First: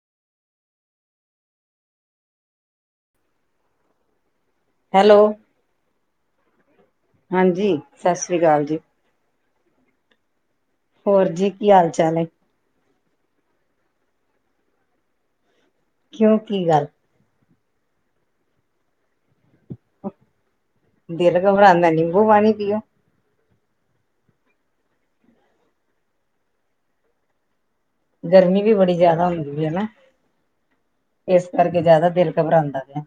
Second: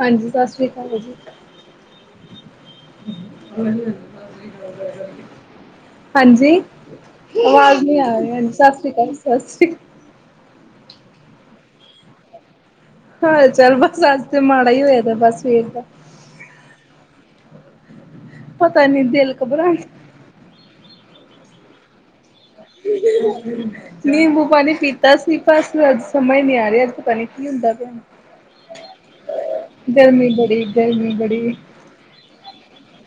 ਹਾਂਜੀ ਸਤਿ ਸ਼੍ਰੀ ਅਕਾਲ ਜੀ। [unintelligible] ਹੈਲੋ? ਹਾਂਜੀ ਹਾਂਜੀ ਆਵਾਜ਼ ਨੀ ਆ ਸਤਿ ਰਹੀ ਸ੍ਰੀ ਹਾਂਜੀ ਜੀ। ਸਤਿ ਸ਼੍ਰੀ ਅਕਾਲ ਸਤਿ ਸ਼੍ਰੀ ਅਕਾਲ। ਹੋਰ ਜੀ ਕੀ ਹਾਲ ਚਾਲ ਹੈ? ਹਾਲ ਚਾਲ ਬਸ ਅੱਜ ਤੇ ਮਾੜਾ ਹੀ ਹੋਇਆ ਦਾ ਬਸ ਸਵੇਰ ਦਾ। ਕਿਉਂ ਕੀ ਗੱਲ? ਪਤਾ ਨੀ ਦਿਲ ਘਬਰਾਈ ਦਿਲ ਘਬਰਾਉੰਦਾ ਨਿੰਬੂ ਪਾਣੀ ਪੀਓ। [unintelligible] ਨਿੰਬੂ ਪਾਣੀ ਪੀਤਾ ਸੀ ਬਸ ਅੱਜ ਸਮਝ ਹੀ ਨਹੀਂ ਆ ਰਿਹਾ ਅੱਜ ਪਤਾ ਨਹੀਂ ਕੀ ਹੁੰਦਾ ਪਿਆ। ਗਰਮੀ ਵੀ ਬੜੀ ਜਿਆਦਾ ਹੁੰਦੀ ਵੀ ਹੈਨਾ ਗਰਮੀ ਬੜੀ ਗਰਮੀ ਇਸ ਬੜੀ ਕਰਕੇ ਜ਼ਿਆਦਾ ਦਿਲ ਘਬਰਾਉਂਦਾ ਪਿਆ।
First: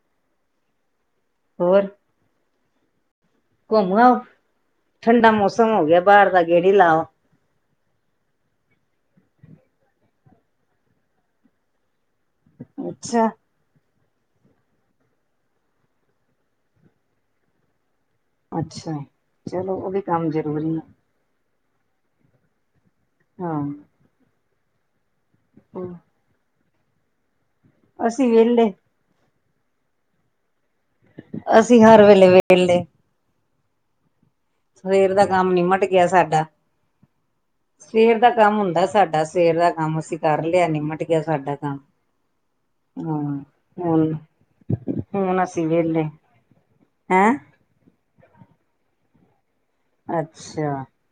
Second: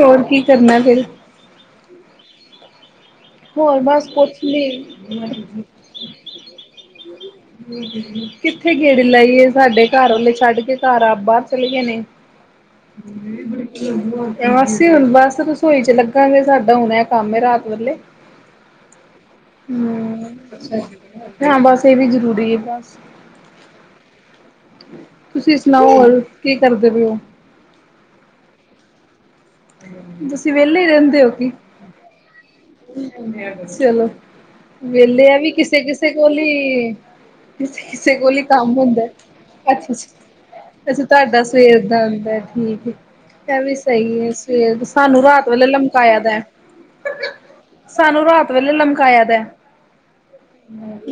ਹੋਰ ਕੀ ਕਰਨਾ ਫੇਰ? ਹੋਰ? ਹੋਰ ਘੁੰਮ ਬਸ ਆਓ। ਕੁਛ ਨਹੀਂ। ਠੰਡਾ ਮੌਸਮ ਹੋ ਗਿਆ ਬਾਹਰ ਦਾ ਗੇੜੀ ਲਾਓ ਕਿੱਥੇ ਗੇੜੇ ਲਾਈਏ ਸਾਡੇ ਘਰ ਵਾਲੇ ਛੱਡ ਕੇ ਘਰ ਆਪ ਬਾਹਰ ਚਲੇ ਗਏ ਨੇ। ਅੱਛਾ ਹ ਬੜੀ ਅਸੀਂ ਹੁਣ ਬਸ ਰਸੋਈ ਚ ਲੱਗਾਗੇ ਸਾਡਾ ਹੁਨ ਐ ਕੰਮ ਏ ਰਾਤ ਵੇਲੇ। ਅੱਛਾ ਚਲੋ, ਉਹ ਵੀ ਕੰਮ ਹਮ ਜਰੂਰੀ ਐ। ਹਾਂ ਬਸ ਏ ਵੀ ਜ਼ਰੂਰੀ ਏ ਬਸ। ਹਾਂ ਤੁਸੀਂ ਸੁਣਾਓ ਹੋਰ ਕੀ ਕਰਦੇ ਪਏ ਔ। ਅਸੀਂ ਵੇਲੇ। ਤੁਸੀਂ ਵੇਲੇ ਹੀ ਰਹਿੰਦੇ ਔ ਕਿ? ਜੀ ਹਰ ਵੇਲੇ ਵੇਲੇ। ਚਲੋ ਸਵੇਰ ਦਾ ਵੇਲੇ ਆ ਵੀ ਕੰਮ ਨਿਮਟ ਗਿਆ ਕਿਸੇ-ਕਿਸੇ ਕੋਲ ਸਾਡਾ। ਈ ਕਿਸੇ ਸਵੇਰ ਦਾ ਕੋਲ ਈ ਕੰਮ ਹੁੰਦਾ ਸਾਡਾ ਸਵੇਰ ਦਾ ਕੰਮ ਅਸੀਂ ਕਰ ਲਿਆ ਨਿਮਟ ਅੱਛਾ-ਅੱਛਾ ਗਿਆ ਤੁਹਾਡਾ ਸਾਡਾ ਕੰਮ। ਸਵੇਰ ਦਾ ਹੁੰਦਾ ਠੀਕ। ਹੂੰ, ਐ ਵੀ ਹੁਣ ਸਈ ਏ ਸਵੇਰ ਸਾਨੂੰ ਰਾਤ ਵੇਲੇ ਲਮਕਾਇਆ ਦੇ। ਹੈ? ਸਾਨੂੰ ਰਾਤ ਵੇਲੇ ਲਮਕਾਇਆ ਦਾ। ਅੱਛਾ।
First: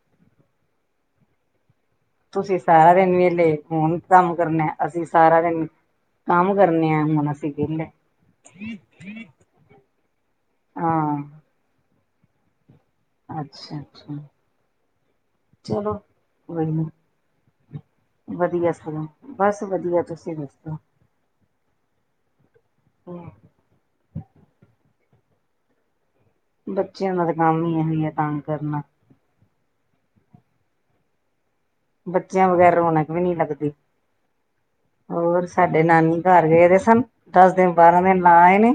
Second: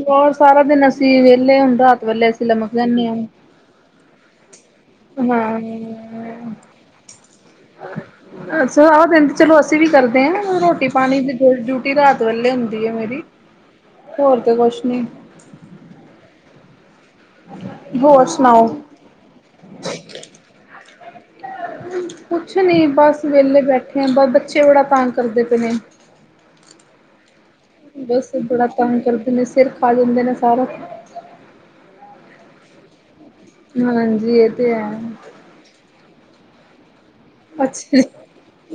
ਹੋਰ ਸਾਰਾ ਦਿਨ ਅਸੀਂ ਵੇਲੇ ਹੁੰਦਾ ਤੁਸੀਂ ਸਾਰਾ ਦਿਨ ਵੇਲੇ ਫੋਨ ਕੰਮ ਕਰਨਾ ਅਸੀਂ ਸਾਰਾ ਦਿਨ ਹਾਂ ਕੰਮ ਕਰਨੇ ਆ ਹੁਨ ਅ ਸੀ ਵੇਲੇ। ਅੱਛਾ ਆ ਦਿਨ ਚਲੋ ਅਸੀਂ ਵੀ ਕਰਦੇ ਹਾਂ ਰੋਟੀ ਹਾਂ ਪਾਨੀ ਦੀ ਡਿਊਟੀ ਰਾਤ ਵੇਲੇ ਹੁੰਦੀ ਏ ਮੇਰੀ। ਅੱਛਾ-ਅੱਛਾ ਹੋਰ ਤੇ ਕੁਛ ਨੀ ਚਲੋ ਕੋਈ ਨੀ। ਹੋਰ ਸੁਣਾਓ ਵਧੀਆ ਸਗੋ ਬਸ ਵਧੀਆ ਤੁਸੀਂ ਦੱਸੋ। ਕੁਛ ਨੀ ਬਸ ਵੇਲੇ ਬੈਠੇ ਆ ਬਸ ਬੱਚੇ ਬੜਾ ਤੰਗ ਕਰਦੇ ਪਏ ਨੇ। ਬੱਚਿਆਂ ਦਾ ਤਾਂ ਕੰਮ ਈ ਬਸ ਬੜਾ ਤੰਗ ਕਰਦੇ ਨੇ ਸਿਰ ਖਾ ਜਾਂਦੇ ਨੇ ਸਾਰਾ। ਬੱਚਿਆਂ ਵਗੈਰ ਰੌਣਕ ਵੀ ਨੀ ਲੱਗਦੀ, ਹਾਂਜੀ ਇਹ ਤੇ ਹੈ ਹੋਰ। ਸਾਡੇ ਨਾਨੀ ਕਾਰ ਗਏ ਦੇ ਸਨ ਦਸ ਦਿਨ ਅੱਛਾ ਜੀ ਬਾਰਾਂ ਦਿਨ ਲਾ ਆਏ ਨੇ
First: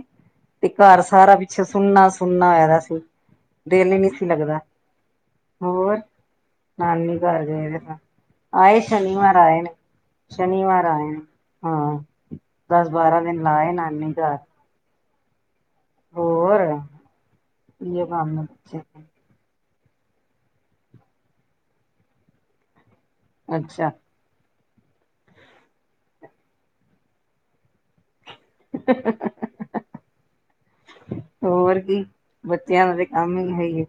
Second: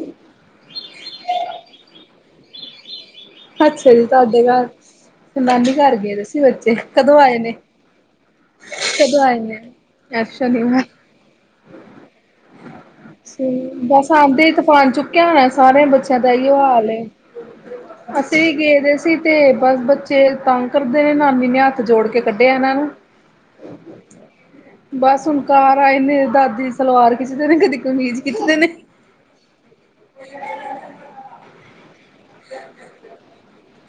ਤੇ ਕਾਰ ਸਾਰਾ ਪਿੱਛੇ ਸੁਨਾ-ਸੁਨਾ ਹੋਆ ਦਾ ਸੀ। ਦਿਲ ਅੱਛਾ ਹੀ ਜੀ ਨੀ ਸੀ ਤੁਹਾਡੇ ਲੱਗਦਾ, ਘਰ ਨਾਨੀ ਘਰ ਹੋਰ ਗਏ ਦੇ ਸੀ ਬੱਚੇ ਨਾਨੀ ਕਦੋਂ ਆਏ ਕਾਰ ਨੇ ਗਏ ਸਾ। ਆਏ ਸ਼ਨੀਵਾਰ ਆਏ ਨੇ, ਸ਼ਨੀਵਾਰ ਆਏ ਨੇ ਹਾਂ। ਦਸ-ਬਾਰਾਂ ਦਿਨ ਲਾ ਆਏ ਨਾਨੀ ਕਾਰ। ਬਨ ਚੁੱਕਿਆ ਹੋਣਾ ਸਾਰਿਆਂ ਬੱਚਿਆਂ ਦਾ ਇਯੋ ਹਾਲ ਏ ਇਹੀਓ ਕੰਮ ਅਸੀਂ ਨੇ ਵੀ ਬੱਚੇ ਗੇ ਦੇ ਸੀ ਤੇ ਬਸ ਬੱਚੇ ਤਾਂਗ ਕਰਦੇ ਨੇ ਨਾਨੀ ਨੇ ਹੱਥ ਜੋੜ ਕੇ ਕੱਢਿਆ ਇਹਨਾਂ ਨੂੰ। ਅੱਛਾ ਬਸ ਹੁਣ ਕਾਰ ਆਏ ਨੇ ਦਾਦੀ ਦੀ ਸਲਵਾਰ ਖਿੱਚਦੇ ਨੇ ਕਦੀ ਕਮੀਜ਼ ਖਿੱਚਦੇ ਨੇ। ਹੋਰ ਕੀ ਬੱਚਿਆਂ ਦਾ ਤੇ ਕਾਮ ਈ ਐ ਹੀ ਏ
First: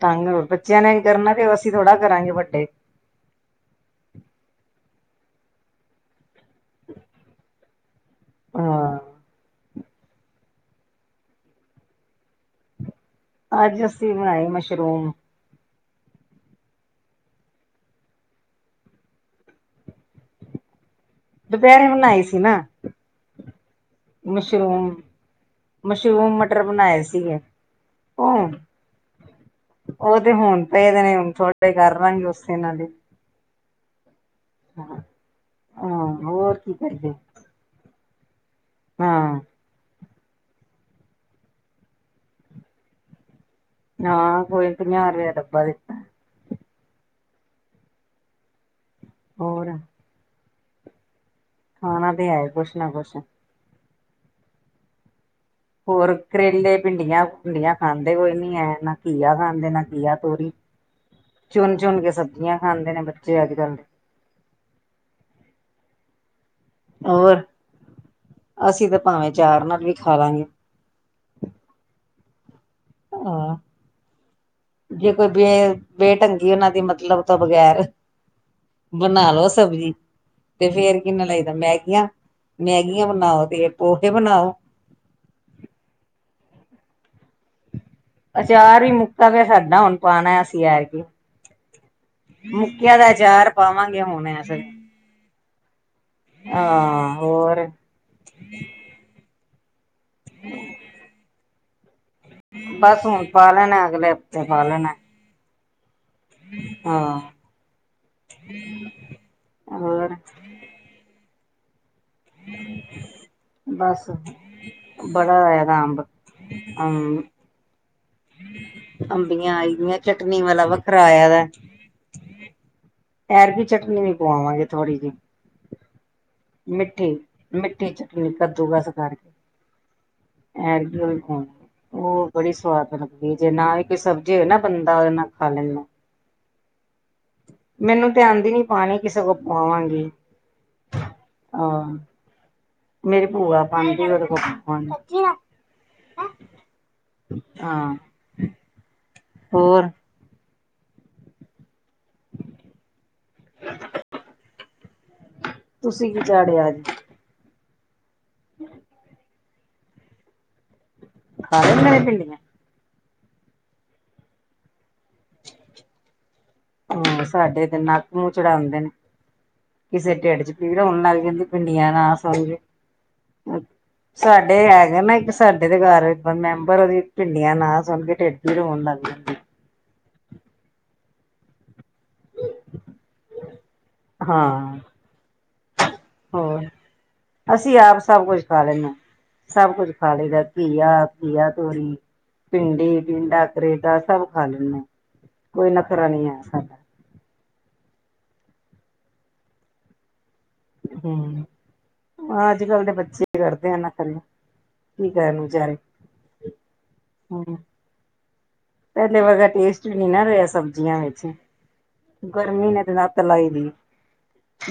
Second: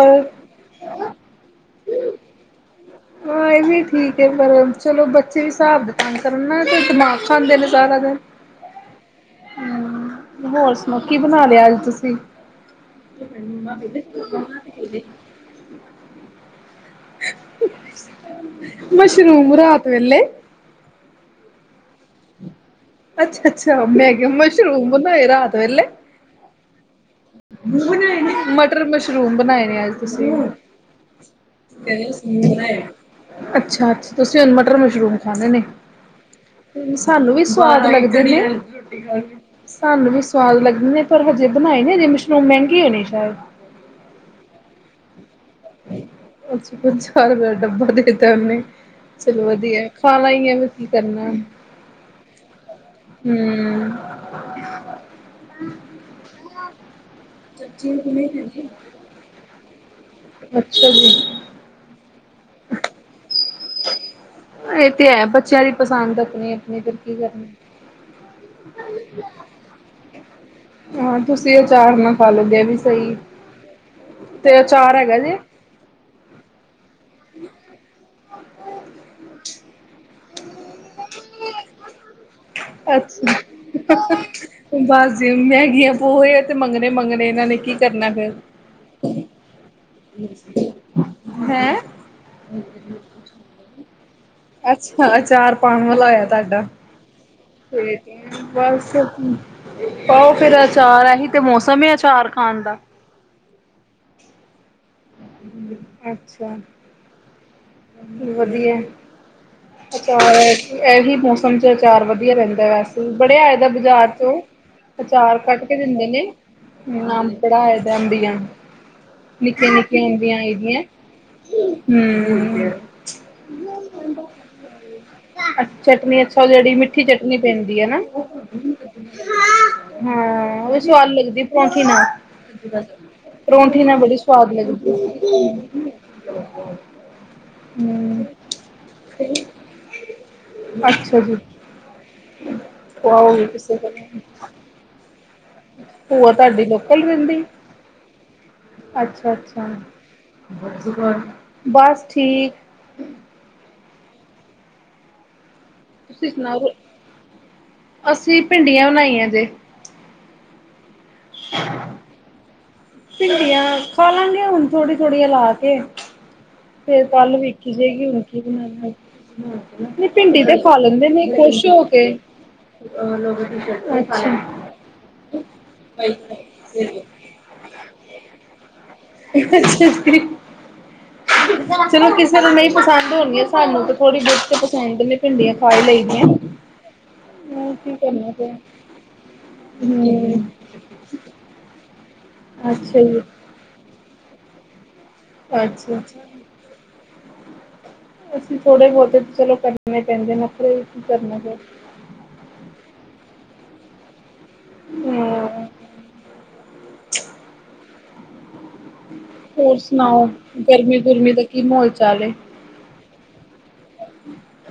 ਤੰਗ ਹੋਰ ਬੱਚਿਆਂ ਨੇ ਕਰਨਾ ਤੇ ਅਸੀਂ ਥੋੜਾ ਕਰਾਂਗੇ ਵੱਡੇ। ਹਾਂ ਇਹ ਵੀ ਠੀਕ ਐ ਪਰ ਚਲੋ ਬੱਚੇ ਵੀ ਸਾਬ ਦੇ ਤੰਗ ਕਰਨ ਨਾ ਤੇ ਦਿਮਾਗ ਖਾਂਦੇ ਨੇ ਸਾਰਾ ਦਿਨ। ਹਾਂ ਹੂੰ ਹੋਰ ਸੁਣਾਓ ਕੀ ਬਨਾ ਲਿਆ ਅੱਜ ਤੁਸੀਂ। ਅੱਜ ਅਸੀਂ ਬਣਾਈ ਮਸ਼ਰੂਮ [inaudible] ਸ਼ਰੂਮਮ ਰਾਤ ਵੇਲੇ? ਦੁਪਹਿਰੇ ਬਨਾਏ ਸੀ ਨਾ। ਅੱਛਾ-ਅੱਛਾ ਮੈਂ ਮਸ਼ਰੂਮ ਬਨਾਏ ਰਾਤ ਵੇਲੇ। ਮਸ਼ਰੂਮ ਮਟਰ ਬਣਾਏ ਸੀਗੇ ਉਹ ਮਟਰ ਮਸ਼ਰੂਮ ਬਨਾਏ ਨੇ ਅਜ ਉਹ ਤੁਸੀਂ। ਤੇ ਹੁਣ ਪਏ ਦੇ ਨੇ ਹੁਣ ਥੋੜੇ ਕਰ ਲਾਂਗੇ ਉਸੇ ਨਾਲ ਹੀ ਅੱਛਾ-ਅੱਛਾ ਤੁਸੀਂ ਹੁਨ ਹਾਂ ਮਟਰ-ਮਸ਼ਰੂਮ ਖਾਨੇ ਨੇ। ਹਾਂ ਹੋਰ। ਕੀ ਕਰਦੇ ਸਾਨੂੰ ਵੀ ਸਵਾਦ ਲੱਗਦੇ ਨੇ ਹਾਂ ਸਾਨੂੰ ਵੀ ਸਵਾਦ ਲੱਗਦੇ ਨੇ ਪਰ ਹਜੇ ਬਣਾਏ ਨੇ ਜੇ ਮਿਸ਼ਰੂੰਮ ਮਹਿੰਗੀ ਹੋਣੀ ਸ਼ਾਇਦ? ਹਾਂ ਕੋਈ ਪੰਜਾਹ ਰੁਪਇ ਡੱਬਾ ਦਿੱਤਾ ਅਛਾ ਪੰਜਾਹ ਰੁਪਇ ਡੱਬਾ ਦੇਤਾ ਉਹਨੇ ਚਲੋ ਹੋਰ ਵਧੀਆ ਖਾਣਾ ਹੀ ਹੈ। ਕੀ ਕਰਨਾ ਖਾਣਾ ਤੇ ਹੈ ਕੁਛ ਨਾ ਕੁਛ ਹਮ। ਹੋਰ ਕਰੇਲੇ ਭਿੰਡੀਆਂ ਭੁੰਡੀਆਂ ਸੱਚੀ ਖਾਂਦੇ ਕਿਵੇਂ ਕੋਈ ਨੀ ਹੈ ਖਾਦੀ। ਨਾ ਘੀਆ ਖਾਂਦੇ ਨਾ ਘੀਆ, ੳਹ ਹੀ ਅੱਛਾ ਜੀ ਚੁਣ ਚੁਣ ਕੇ ਸਬਜ਼ੀਆਂ ਖਾਂਦੇ ਨੇ ਬੱਚੇ ਅੱਜ ਕੱਲ੍ਹ ਦੇ, ਇਹ ਤੇ ਹੈ ਬੱਚਿਆਂ ਦੀ ਪਸੰਦ ਆਪਣੀ, ਆਪਣੀ ਫਿਰ ਕੀ ਹੋਰ ਕਰਨਾ। ਅਸੀਂ ਤਾਂ ਭਾਵੇਂ ਚਾਰ ਨਾਲ ਵੀ ਖਾ ਲਾਂਗੇ, ਹੋਰ ਤੁਸੀਂ ਅਚਾਰ ਨਾ ਖਾ ਲੈਂਦੇ ਇਹ ਵੀ ਸਹੀ ਹਾਂ ਹੈ ਤੇ ਅਚਾਰ ਹੈਗਾ ਕੋਈ ਜੇ, ਬੇ ਬੇਢੰਗੀ ਉਹਨਾਂ ਦੀ ਮਤਲਬ ਤੋਂ ਬਗੈਰ ਬਣਾ ਲੋ ਸਬਜ਼ੀ, ਤੇ ਫਿਰ ਕਿੰਨਾ ਲਈਦਾ ਮੈਗੀਆਂ ਮੈਗੀਆਂ ਅੱਛਾ ਬਣਾਓ ਤੇ ਪੋਹੇ ਬਣਾਓ, ਬਸ ਜੀ ਮਹਿਗੀਆਂ ਪੋਹੇ ਆ ਤੇ ਮੰਗਣੇ ਮੰਗਣੇ ਇਹਨਾਂ ਨੇ ਕੀ ਕਰਨਾ, ਫਿਰ ਅਚਾਰ ਹੀ ਮੁੱਕਾ ਪਿਆ ਸਾਡਾ ਹੁਣ ਪਾਉਣਾ ਅਸੀਂ ਐਰਕੀ ਹੈਂ ਕੀ, ਮੁੱਕਿਆਂ ਦਾ ਅਚਾਰ ਪਾਵਾਂਗੇ ਹੁਣ ਐਸ ਚਾਰ ਪਾਉਣ ਵਾਲਾ ਹੋਇਆ ਤੁਹਾਡਾ, ਹਾਂ, ਹੋਰ! ਬਸ ਪਾਓ ਫੇਰ ਆਚਾਰ ਐਹੀ ਤੇ ਮੌਸਮ ਹੀ ਆਚਾਰ, ਬਸ ਹੁਣ ਪਾ ਲੈਣਾ, ਅਗਲੇ ਹਫ਼ਤੇ ਪਾ ਲੈਣਾ। ਅੱਛਾ। ਹਾਂ। ਵਧੀਆ ਹੋਰ ਅਚਾਰ ਇਹੀ ਮੌਸਮ ਚ ਅਚਾਰ ਵਧ, ਵਧੀਆ ਰਹਿੰਦਾ ਵੇਸੇ ਬਡੇ ਆਏ ਦੇ ਬਾਜ਼ਾਰ ਬਸ ਚੋਂ ਅਚਾਰ ਬੜਾ ਕਟ ਆਇਆ ਕੇ ਦਾ ਅੰਬ ਦਿੰਦੇ ਨੇ। ਹੁਣ ਅੰ ਆਮ ਬੜਾ ਆਏ ਦਾ ਅਂਬੀਆਂ, ਅੰਬੀਆਂ ਨਿੱਕੀਆਂ ਆਈ ਦੀਆਂ ਨਿੱਕੀਆਂ ਅਂਬੀਆ ਚਟਨੀ ਆਈ ਵਾਲਾ ਦਿਆ, ਵੱਖਰਾ ਆਇਆ ਦਾ। ਹਮ, ਐਰਕੀ ਚਟਨੀ ਵੀ ਪਵਾਵਾਂਗੇ ਥੋੜ੍ਹੀ ਜੀ। ਅ ਚਟਨੀ ਅੱਛਾ ਓਹ ਜੇੜੀ ਮਿੱਠੀ ਚਟਨੀ ਪੈਂਦੀ ਏ ਮਿੱਠੀ ਨਾ। ਹਾਂ, ਚਟਨੀ ਕੱਦੂਕਸ ਕਰਕੇ ਓਹ ਵੀ ਐਰਕੀ ਉਹ ਸਵਾਦ ਲੱਗਦੀ ਏ ਪਵਾਵਾਂਗੇ। ਪਰੌਂਠੀ ਨਾਲ, ਉਹ ਬੜੀ ਸਵਾਦ ਲੱਗਦੀ ਹੈ ਜੇ ਨਾ ਵੀ ਪਰੌਂਠੀ ਕੋਈ ਨਾਲ ਬੜੀ ਸਬਜ਼ੀ ਹੋਏ ਸਵਾਦ ਨਾ ਲਗਦੀ ਏ। ਬੰਦਾ ਉਹਦੇ ਨਾਲ ਖਾ ਲੈਂਦਾ। ਮੈਨੂੰ ਤੇ ਆਂਦੀ ਨੀ ਪਾਣੀ ਕਿਸੇ ਕੋ ਪਾਵਾਵਾਂਗੀ। ਅੱਛਾ ਜੀ। ਆ [inaudible] ਮੇਰੀ ਭੂਆ ਪਾਂਦੀ ਓਹਦੇ ਕੋਲ ਪਵਾਵਾਂਗੀ। ਭੂਆ ਤਾਡੀ ਲੋਕਲ ਰੈੰਦੀ? ਹਾਂ ਅੱਛਾ ਅੱਛਾ। ਹੋਰ ਬਸ ਠੀਕ। ਤੁਸੀਂ ਕੀ ਚਾੜਿਆ ਅੱਜ? ਅਸੀਂ ਭਿੰਡੀਆਂ ਬਣਾਈਆਂ ਜੇ। ਖਾ ਲੈਂਦੇ ਨੇ ਭਿੰਡੀਆ? ਭਿੰਡੀਆਂ ਖਾ ਲਾ ਗੇ, ਹੋਣ ਥੋੜ੍ਹੀ-ਥੋੜ੍ਹੀ ਲਾ ਕੇ। ਫੇਰ ਹਾਂ ਕੱਲ ਸਾਡੇ ਵੇਖੀ ਤੇ ਨੱਕ ਜੇਗੀ ਹੁਣ ਮੂੰਹ ਕੀ ਚੜਾਉਂਦੇ ਨੇ ਬਣਾਣੈ। ਨੀ ਕਿਸੇ ਭਿੰਡੀ ਢਿੱਡ ਚ ਤੇ ਖਾ ਪੀੜ ਹੋਣ ਲੈਂਦੇ ਲੱਗ ਨੇ ਜਾਂਦੀ ਖੁਸ਼ ਹੋ ਭਿੰਡੀਆਂ ਕੇ। ਨਾ ਸੁਣ ਕੇ ਅੱਛਾ। ਸਾਡੇ ਹੈਗਾ ਨਾ ਇੱਕ ਸਾਡੇ ਦੇ ਘਰ ਮੈਂਬਰ ਉਹਦੀ ਭਿੰਡੀਆਂ ਨਾ ਸੁਣ ਕੇ ਢਿੱਡ ਪੀੜ ਹੋਣ ਲੱਗ ਜਾਂਦੀ‌। ਅੱਛਾ ਜੀ। ਚਲੋ ਕਿਸੇ ਨੂੰ ਨਹੀਂ ਪਸੰਦ ਹੋਣ ਗੀਆ ਸਾਨੂੰ ਥੋੜੀ ਬੌਤੀ ਤੇ ਹਾਂ ਸੈਡ ਲਈ ਭਿੰਡੀਆਂ ਖਾ ਈ ਲਈ ਦੀਆਂ। ਹੋਰ ਹੋਰ ਅਸੀਂ ਕੀ ਆਪ ਸਭ ਕਰਨਾ ਕੁੱਛ ਫੇਰ ਖਾ ਲੈਣੇ ਆਂ ਸਭ ਕੁੱਛ ਖਾ ਲਈ ਦਾ। ਹੂੰ ਘੀਆ, ਘੀਆ-ਤੋਰੀ, ਭਿੰਡੀ, ਅੱਛਾ ਜੀ ਟੀੰਡਾ, ਕਰੇਲਾ ਸਭ ਖਾ ਲੈਂਦਾ ਆਂ। ਕੋਈ ਨਾ ਅੱਛਾ ਅੱਛਾ। ਕਰਾਨੀ ਹਾਂ। ਅਸੀਂ ਥੋੜੇ ਬੌਤੇ ਚਲੋ ਕਰਣੇ ਪੈਂਦੇ ਨਾ। ਹੂੰ, ਅੱਜ-ਕੱਲ ਦੇ ਬੱਚੇ ਕਰਦੇ ਐ ਨਖਰੇ। ਕੀ ਕਹਿਣ ਹਾਂ ਵਿਚਾਰੇ, ਹੂੰ। ਪੈਲੇ ਵਰਗਾ ਹੋਰ ਟੇਸਟ ਵੀ ਨੀ ਨਾ ਸੁਣਾਓ ਰਿਆ ਸਬਜ਼ੀਆਂ ਗਰਮੀ ਵਿੱਚ ਗੁਰਮੀ ਦਾ ਕੀ ਮਾਹੌਲ ਚਾਲ ਏ। ਗਰਮੀ ਨੇ ਤੇ ਲੱਤ ਲਾਈ ਦੀ ਏ।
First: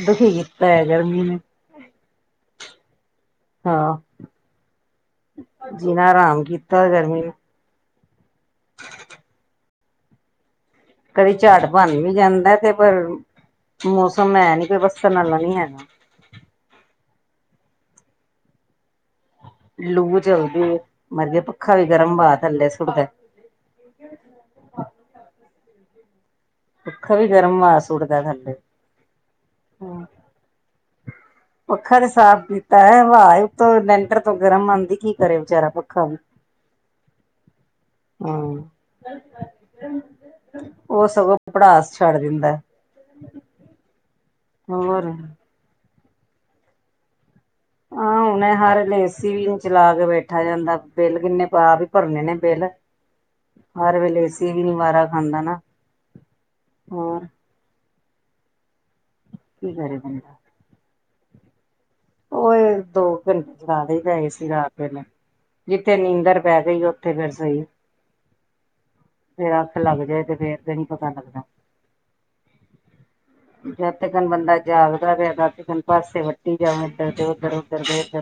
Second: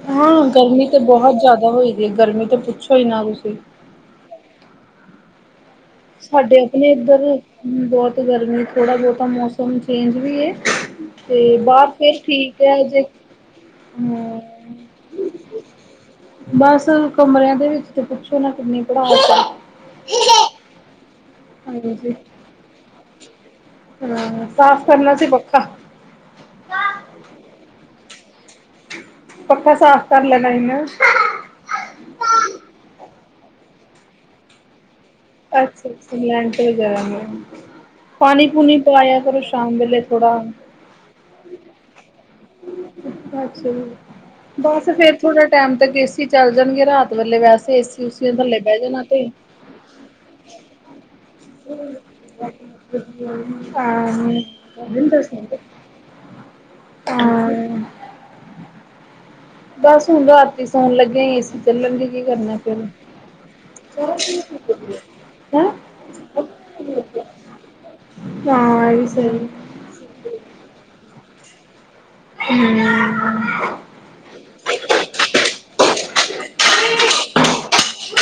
ਹਾਂ, ਗਰਮੀ ਤੇ ਨੇ। ਬਹੋਤ ਜਿਆਦਾ ਹੋਈ ਦੀ ਏ, ਗਰਮੀ ਤੇ ਪੁੱਛੋ ਈ ਨਾ ਤੁਸੀਂ। ਹਾਂ। ਜੀਣਾ ਹਰਾਮ ਸਾਡੇ ਆਪਣੇ ਕੀਤਾ ਗਰਮੀ ਏਧਰ ਨੇ ਬੋਤ ਗਰਮੀ ਏ ਥੋੜਾ ਬੌਤਾ ਮੌਸਮ ਚੇਂਜ ਵੀ ਏ। ਕਈ ਝਾੜ ਬਨ ਵੀ ਜਾਂਦਾ ਤੇ ਪਰ ਮੌਸਮ ਹਮ ਹੈ ਨੀ ਕੇ ਵਸਣ ਵਾਲਾ ਨੀ ਹੈਗਾ। ਬਸ ਕਮਰਿਆਂ ਦੇ ਵਿੱਚ ਤੇ ਪੁੱਛੋ ਨਾ ਕਿੰਨੀ ਪੜਾਸ ਐ। ਲੂ ਚਲਦੀ ਏ ਮਰਗੇ ਪਖਾ ਵੀ ਹਾਂਜੀ ਗਰਮ ਵਾ ਥੱਲੇ ਸੁੱਟਦਾ। ਹਾਂ ਸਾਫ਼ ਕਰਨਾ ਸੀ ਪੱਖਾ। ਪੱਖਾ ਵੀ ਗਰਮ ਮਾਸ ਸੁੱਟਦਾ ਥੱਲੇ। ਪੱਖਾ ਸਾਫ਼ ਕਰ ਲੈਣਾ ਹੀ ਨਾ। ਪੱਖਾ ਤੇ ਸਾਫ਼ ਕੀਤਾ ਐ ਹਵਾ ਈ ਉਤੋਂ ਲੈਂਟਰ ਤੋਂ ਗਰਮ ਆਂਦੀ ਹੀ ਅੱਛਾ- ਅੱਛਾ ਲੈਂਟਰ ਗਰਮ ਏ। ਹਾਂ ਪਾਣੀ-ਪੂਣੀ ਪਾਇਆ ਕਰੋ ਸ਼ਾਮ ਵੇਲੇ ਥੋੜਾ। ਉਹ ਸਗੋਂ ਪੜਾਸ ਛੱਡ ਦਿੰਦਾ ਅੱਛਾ ਜੀ, ਬਸ ਹੋਰ ਫਿਰ ਥੋੜਾ ਟੈਮ ਤਕ ਏਸੀ ਚੱਲ ਜਾਣਗੇ ਰਾਤ ਵੇਲੇ ਵੈਸ ਆਂ ਹੁਣੇ ਹਰ ਏਸੀ ਚਲਾ ਦਵੇ ਠਾ ਜਾਂਦਾ ਬਿਲ ਕਿੰਨੇ ਪਾਪ ਈ ਭਰਨੇ ਨੇ ਬਿਲ। ਹਰ ਵੇਲੇ ਏਸੀ ਵੀ ਨੀ ਵਾਰਾ ਖਾਂਦਾ ਨਾ। ਹਾਂ। ਬਸ ਹੁਣ ਰਾਤੀ ਸੋਣ ਲੱਗਿਆਂ ਏਸੀ ਚੱਲਣ ਦੀ। ਓਏ ਦੋ ਘੰਟੇ ਚਲਾ ਦਈ ਏਸੀ ਰਾਤ ਵੇਲੇ। ਹੈਂ ਜਿੱਥੇ ਨੀਂਦਰ ਪੈ ਗਈ ਉੱਥੇ ਫਿਰ ਸਹੀ। ਹਾਂ ਐਵੀ ਸਈ ਫਿਰ ਅੱਖ ਲੱਗ ਫਿਰ ਤੇ ਨੀ ਪਤਾ ਲੱਗਦਾ [unintelligible] [unintelligible] ਬੰਦਾ ਜਾਗਦਾ ਪਿਆ ਤਾਂ ਚਿਕਨ ਪਾਸੇ ਵੱਟੀ [unintelligible] ਉਧਰ ਇਧਰ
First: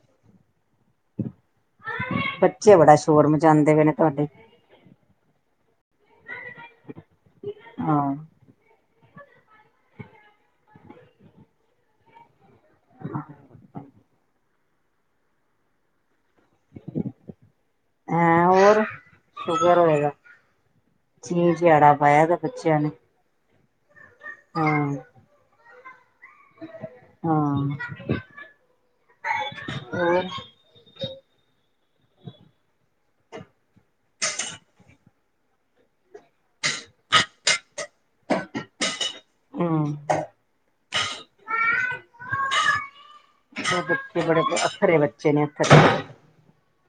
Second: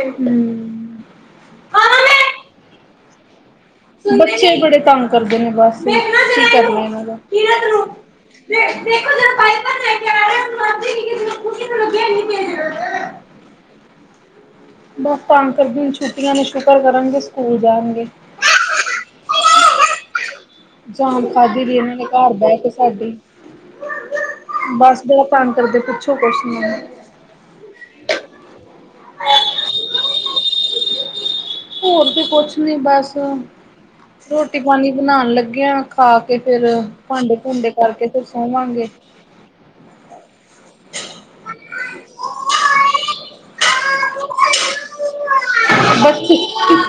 ਹੂੰ,,, ਬੱਚੇ ਬੜਾ ਸ਼ੋਰ ਮਚਾਂਦੇ ਵੇ ਨੇ ਤੁਹਾਡੇ ਬੱਚੇ ਬੜੇ ਤੰਗ ਕਰਦੇ ਨੇ ਬਸ ਕੀ ਕਰੀਏ ਇਨਾਂ ਦਾ ਹਾਂ [unintelligible] [unintelligible] [inaudible] ਬਸ ਤੰਗ ਕਰਦੇ ਛੁੱਟੀਆਂ ਨੇ ਸ਼ੁਕਰ ਕਰਨਗੇ ਸਕੂਲ ਜਾਨਗੇ। ਸ਼ੁਕਰ ਹੋਏਗਾ। ਜਾਨ ਚੀਂ ਖਾਦੀ ਦੀ ਚਿਹਾੜਾ ਇਨਾਂ ਨੇ ਪਾਇਆ ਘਰ ਤਾਂ ਬੈ ਕੇ ਬੱਚਿਆਂ ਨੇ ਸਾਡੀ ਹਾਂ ਬਸ ਬੋ ਤੰਗ ਕਰਦੇ, ਪੁੱਛੋ ਕੁਛ ਨੀ ਹਾਂ, ਹੋਰ ਹੋਰ ਤੇ ਕੁਛ ਨੀ ਬਸ ਰੋਟੀ ਪਾਨੀ ਬਨਾਨ ਲੱਗੇ ਆ, ਖਾ ਕੇ ਫੇਰ ਪਾਂਡੇ-ਪੁਡੇ ਕਰਕੇ ਫੇਰ ਸੋਵਾਂਗੇ। ਹੂੰ। ਐਹ ਬੱਚੇ ਬੜੇ ਅੱਥਰੇ ਬੱਚੇ ਨੇ ਅੱਥਰੇ ਬੱਚੇ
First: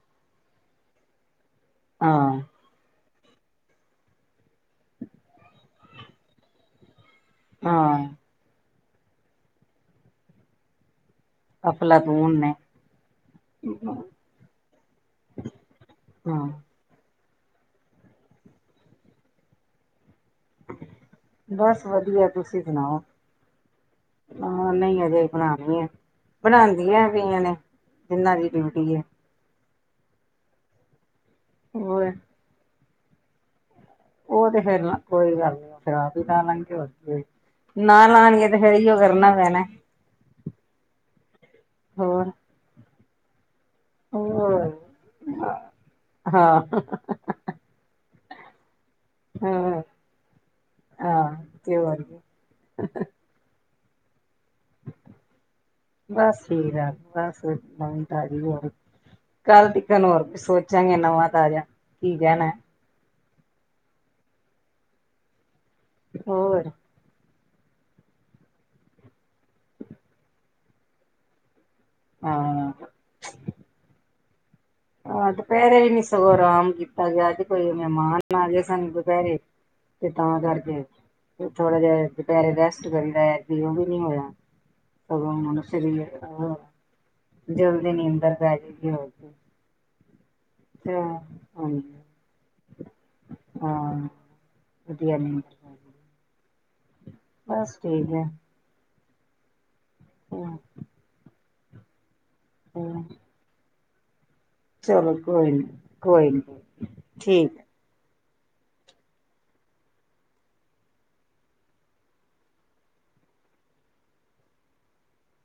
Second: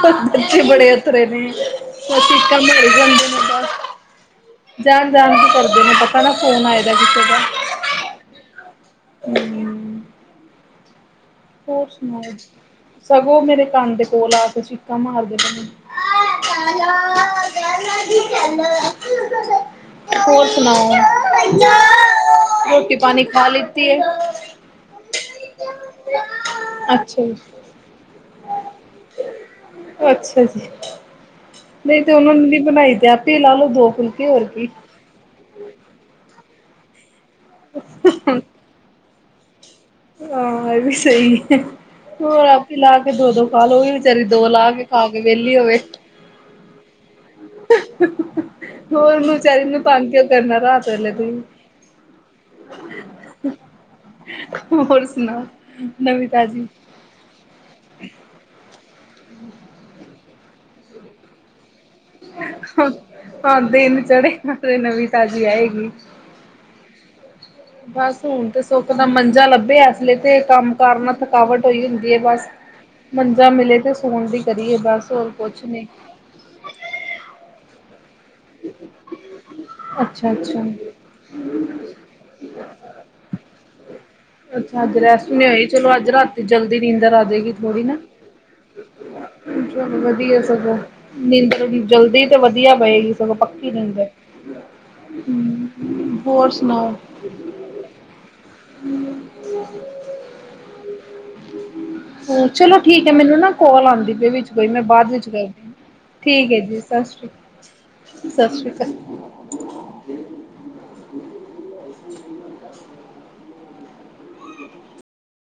ਬੱਚੇ ਬੜੇ ਅਥਰੇ ਨੇ, [unintelligible] ਹਾਂ ਕੰਮ ਕਰੀ ਜਾਂਦੇ ਨੇ [unintelligible] ਜਾਨ-ਜਾਨ ਕੇ ਕਰਦੇ ਨੇ ਪਤੈ ਨਾ ਫੋਨ ਆਏ ਦਾ ਕਿਸੇ ਦਾ ਹਾਂ। ਹੂੰ। ਹੋਰ ਸੁਣਾਓ ਅਫਲਾਤੂਨ ਨੇ ਸਗੋਂ ਮੇਰੇ ਕੰਨ ਦੇ ਕੋਲ ਆ ਕੇ ਚੀਕਾਂ ਮਾਰਦੇ ਪ‌ਏ ਨੇ। ਹਾਂ ਹੋਰ ਹੋਰ ਸੁਣਾਓ, ਬਸ ਵਧੀਆ ਤੁਸੀਂ ਸੁਣਾਓ ਰੋਟੀ-ਪਾਨੀ ਖਾ ਲੀਤੀ ਏ? ਹਾਂ, ਨਈ ਅਜੇ ਬਨਾਨੀ ਐ, ਬਨਾਦੀਆਂ ਅੱਛਾ ਪ‌ਈਆ ਨੇ ਤਿੰਨਾਂ ਦੀ ਡਿਯੂਟੀ ਏ। ਅੱਛਾ‌ ਜੀ। ਨਈ ਹੋਰ ਤੇ ਓਨਾਂ ਨੇ ਨੀ ਬਨਾਈ ਤੇ ਆਪੇ ਈ ਲਾ ਲੋ ਦੋ ਫੁੱਲ ਓ ਤੇ ਫੇਰ ਕੋਈ ਗੱਲ ਨੀ, ਫੇਰ ਆਪ ਈ ਲਾ ਲਾਂਗੀ ਤੇ ਹੋਰ ਕੀ ਏ। ਨਾ ਲਾਨਗੇ ਤੇ ਫੇਰ ਏਈਓ ਕਰਨਾ ਪੈਣਾ। ਆ ਐ ਵੀ ਸਈ ਏ, ਹੋਰ ਆਪ ਈ ਲਾਕੇ ਦੋ-ਦੋ ਖਾਲੋ ਗੇ। ਵਚਾਰੀ ਦੋ ਹੋਰ ਲਾ ਕੇ ਖਾ ਕੇ ਵੇਲੀ ਹੋਵੇ। ਹਾਂ ਹੋਰ, ਓਨੂੰ ਵਚਾਰੀ ਹਾਂ ਨੂੰ ਤੰਗ ਕਿਓ ਕਰਨਾ ਰਾਤ ਵੇਲੇ ਤੁਈ। ਹਾਂ ਤੇ ਹੋਰ [inaudible] ਹੋਰ ਸੁਨਾਓ? ਬਸ ਠੀਕ ਐ, ਬਸ [unintelligible] ਹੋਰ ਕੱਲ ਤੀਕਨ ਹੋਰ [unintelligible] ਸੋਚਾਂਗੇ ਨਵਾਂ-ਤਾਜਾ। ਹਾਂ ਦਿਨ ਚੜੇਗਾ ਤੇ ਨਵੀਂ ਤਾਜ਼ੀ ਆਏਗੀ। ਹੋਰ ਬਸ ਹੁਨ ਤੇ ਸੁੱਖ ਦਾ ਮੰਜਾ ਲੱਭਿਆ, ਐਸਲੇ ਤੇ ਕੰਮ-ਕਾਰ ਨਾਲ ਥੱਕ ਥਕਾਵਟ ਹੋਈ ਹੁੰਦੀ ਏ ਬਸ, ਹਾਂ ਮੰਜਾ ਮਿਲੇ ਤੇ ਸੋਣ ਦੀ ਕਰੀਏ ਬਸ। ਹੋਰ ਹਾਂ, ਕੁਛ ਦੁਪੈਰੇ ਵੀ ਨੀ ਸਗੋਂ ਰਾਮ ਕੀਤਾ ਗਿਆ, ਅੱਜ ਕੋਈ ਮੈਹਮਾਨ ਆ ਗਏ ਸਨ ਦੁਪੈਰੇ। ਤੇ ਅੱਛਾ ਤਾਂ ਅੱਛਾ। ਕਾਰਕੇ ਥੋੜਾ ਜੇਆ ਦੁਪੈਰੇ ਰੈਸਟ ਕਰੀਦਾ ਐਕਤੀ ਓਵੀ ਨੀ ਹੋਇਆ। ਅੱਛਾ, ਅੱਜ ਰੈਸਟ ਸਗੋਂ ਨੀ ਹੁਣ ਹੋਈ, ਚਲੋ ਸਰੀਰ ਅੱਜ ਰਾਤੀ ਅਹ ਜਲਦੀ ਨੀਂਦਰ ਆਜੇਗੀ ਥੋੜੀ ਜਲਦੀ ਨਾ‌ ਨੀਂਦਰ ਪੈ ਜਾਏਗੀ ਹੋਰ ਕੀ ਚਲੋ ਵਧੀਐ ਸਗੋਂ, ਤੇ ਨੀਂਦਰ ਹਾਂਜੀ ਓਦੀ ਜਲਦੀ ਤੇ ਵਦੀਆ ਪਏਗੀ। ਚਲੋ ਪੱਕੀ ਨਿੰਦਰ, ਹਾਂ ਵਧੀਆ ਨੀਂਦਰ ਪੈ ਜਾਏਗੀ ਹੋਰ ਸੁਨਾਓ? ਬਸ ਠੀਕ ਐ। ਹੂੰ। ਹੂੰ ਚਲੋ ਠੀਕ ਐ ਮੈਨੂੰ ਨਾ ਕੌਲ ਆਦੀ ਪ‌ਈ ਵਿਚ। ਕੋਈ ਨੀ ਮੈਂ ਬਾਦ ਚਲੋ ਵਿੱਚ ਕਰਦੀ ਕੋਈ ਨੀ ਆ, ਕੋਈ ਨੀ ਠੀਕ ਐ ਜੀ ਸਤਿ ਸ਼੍ਰੀ, ਠੀਕ ਸਤਿ ਸ੍ਰੀ ਕਾਲ।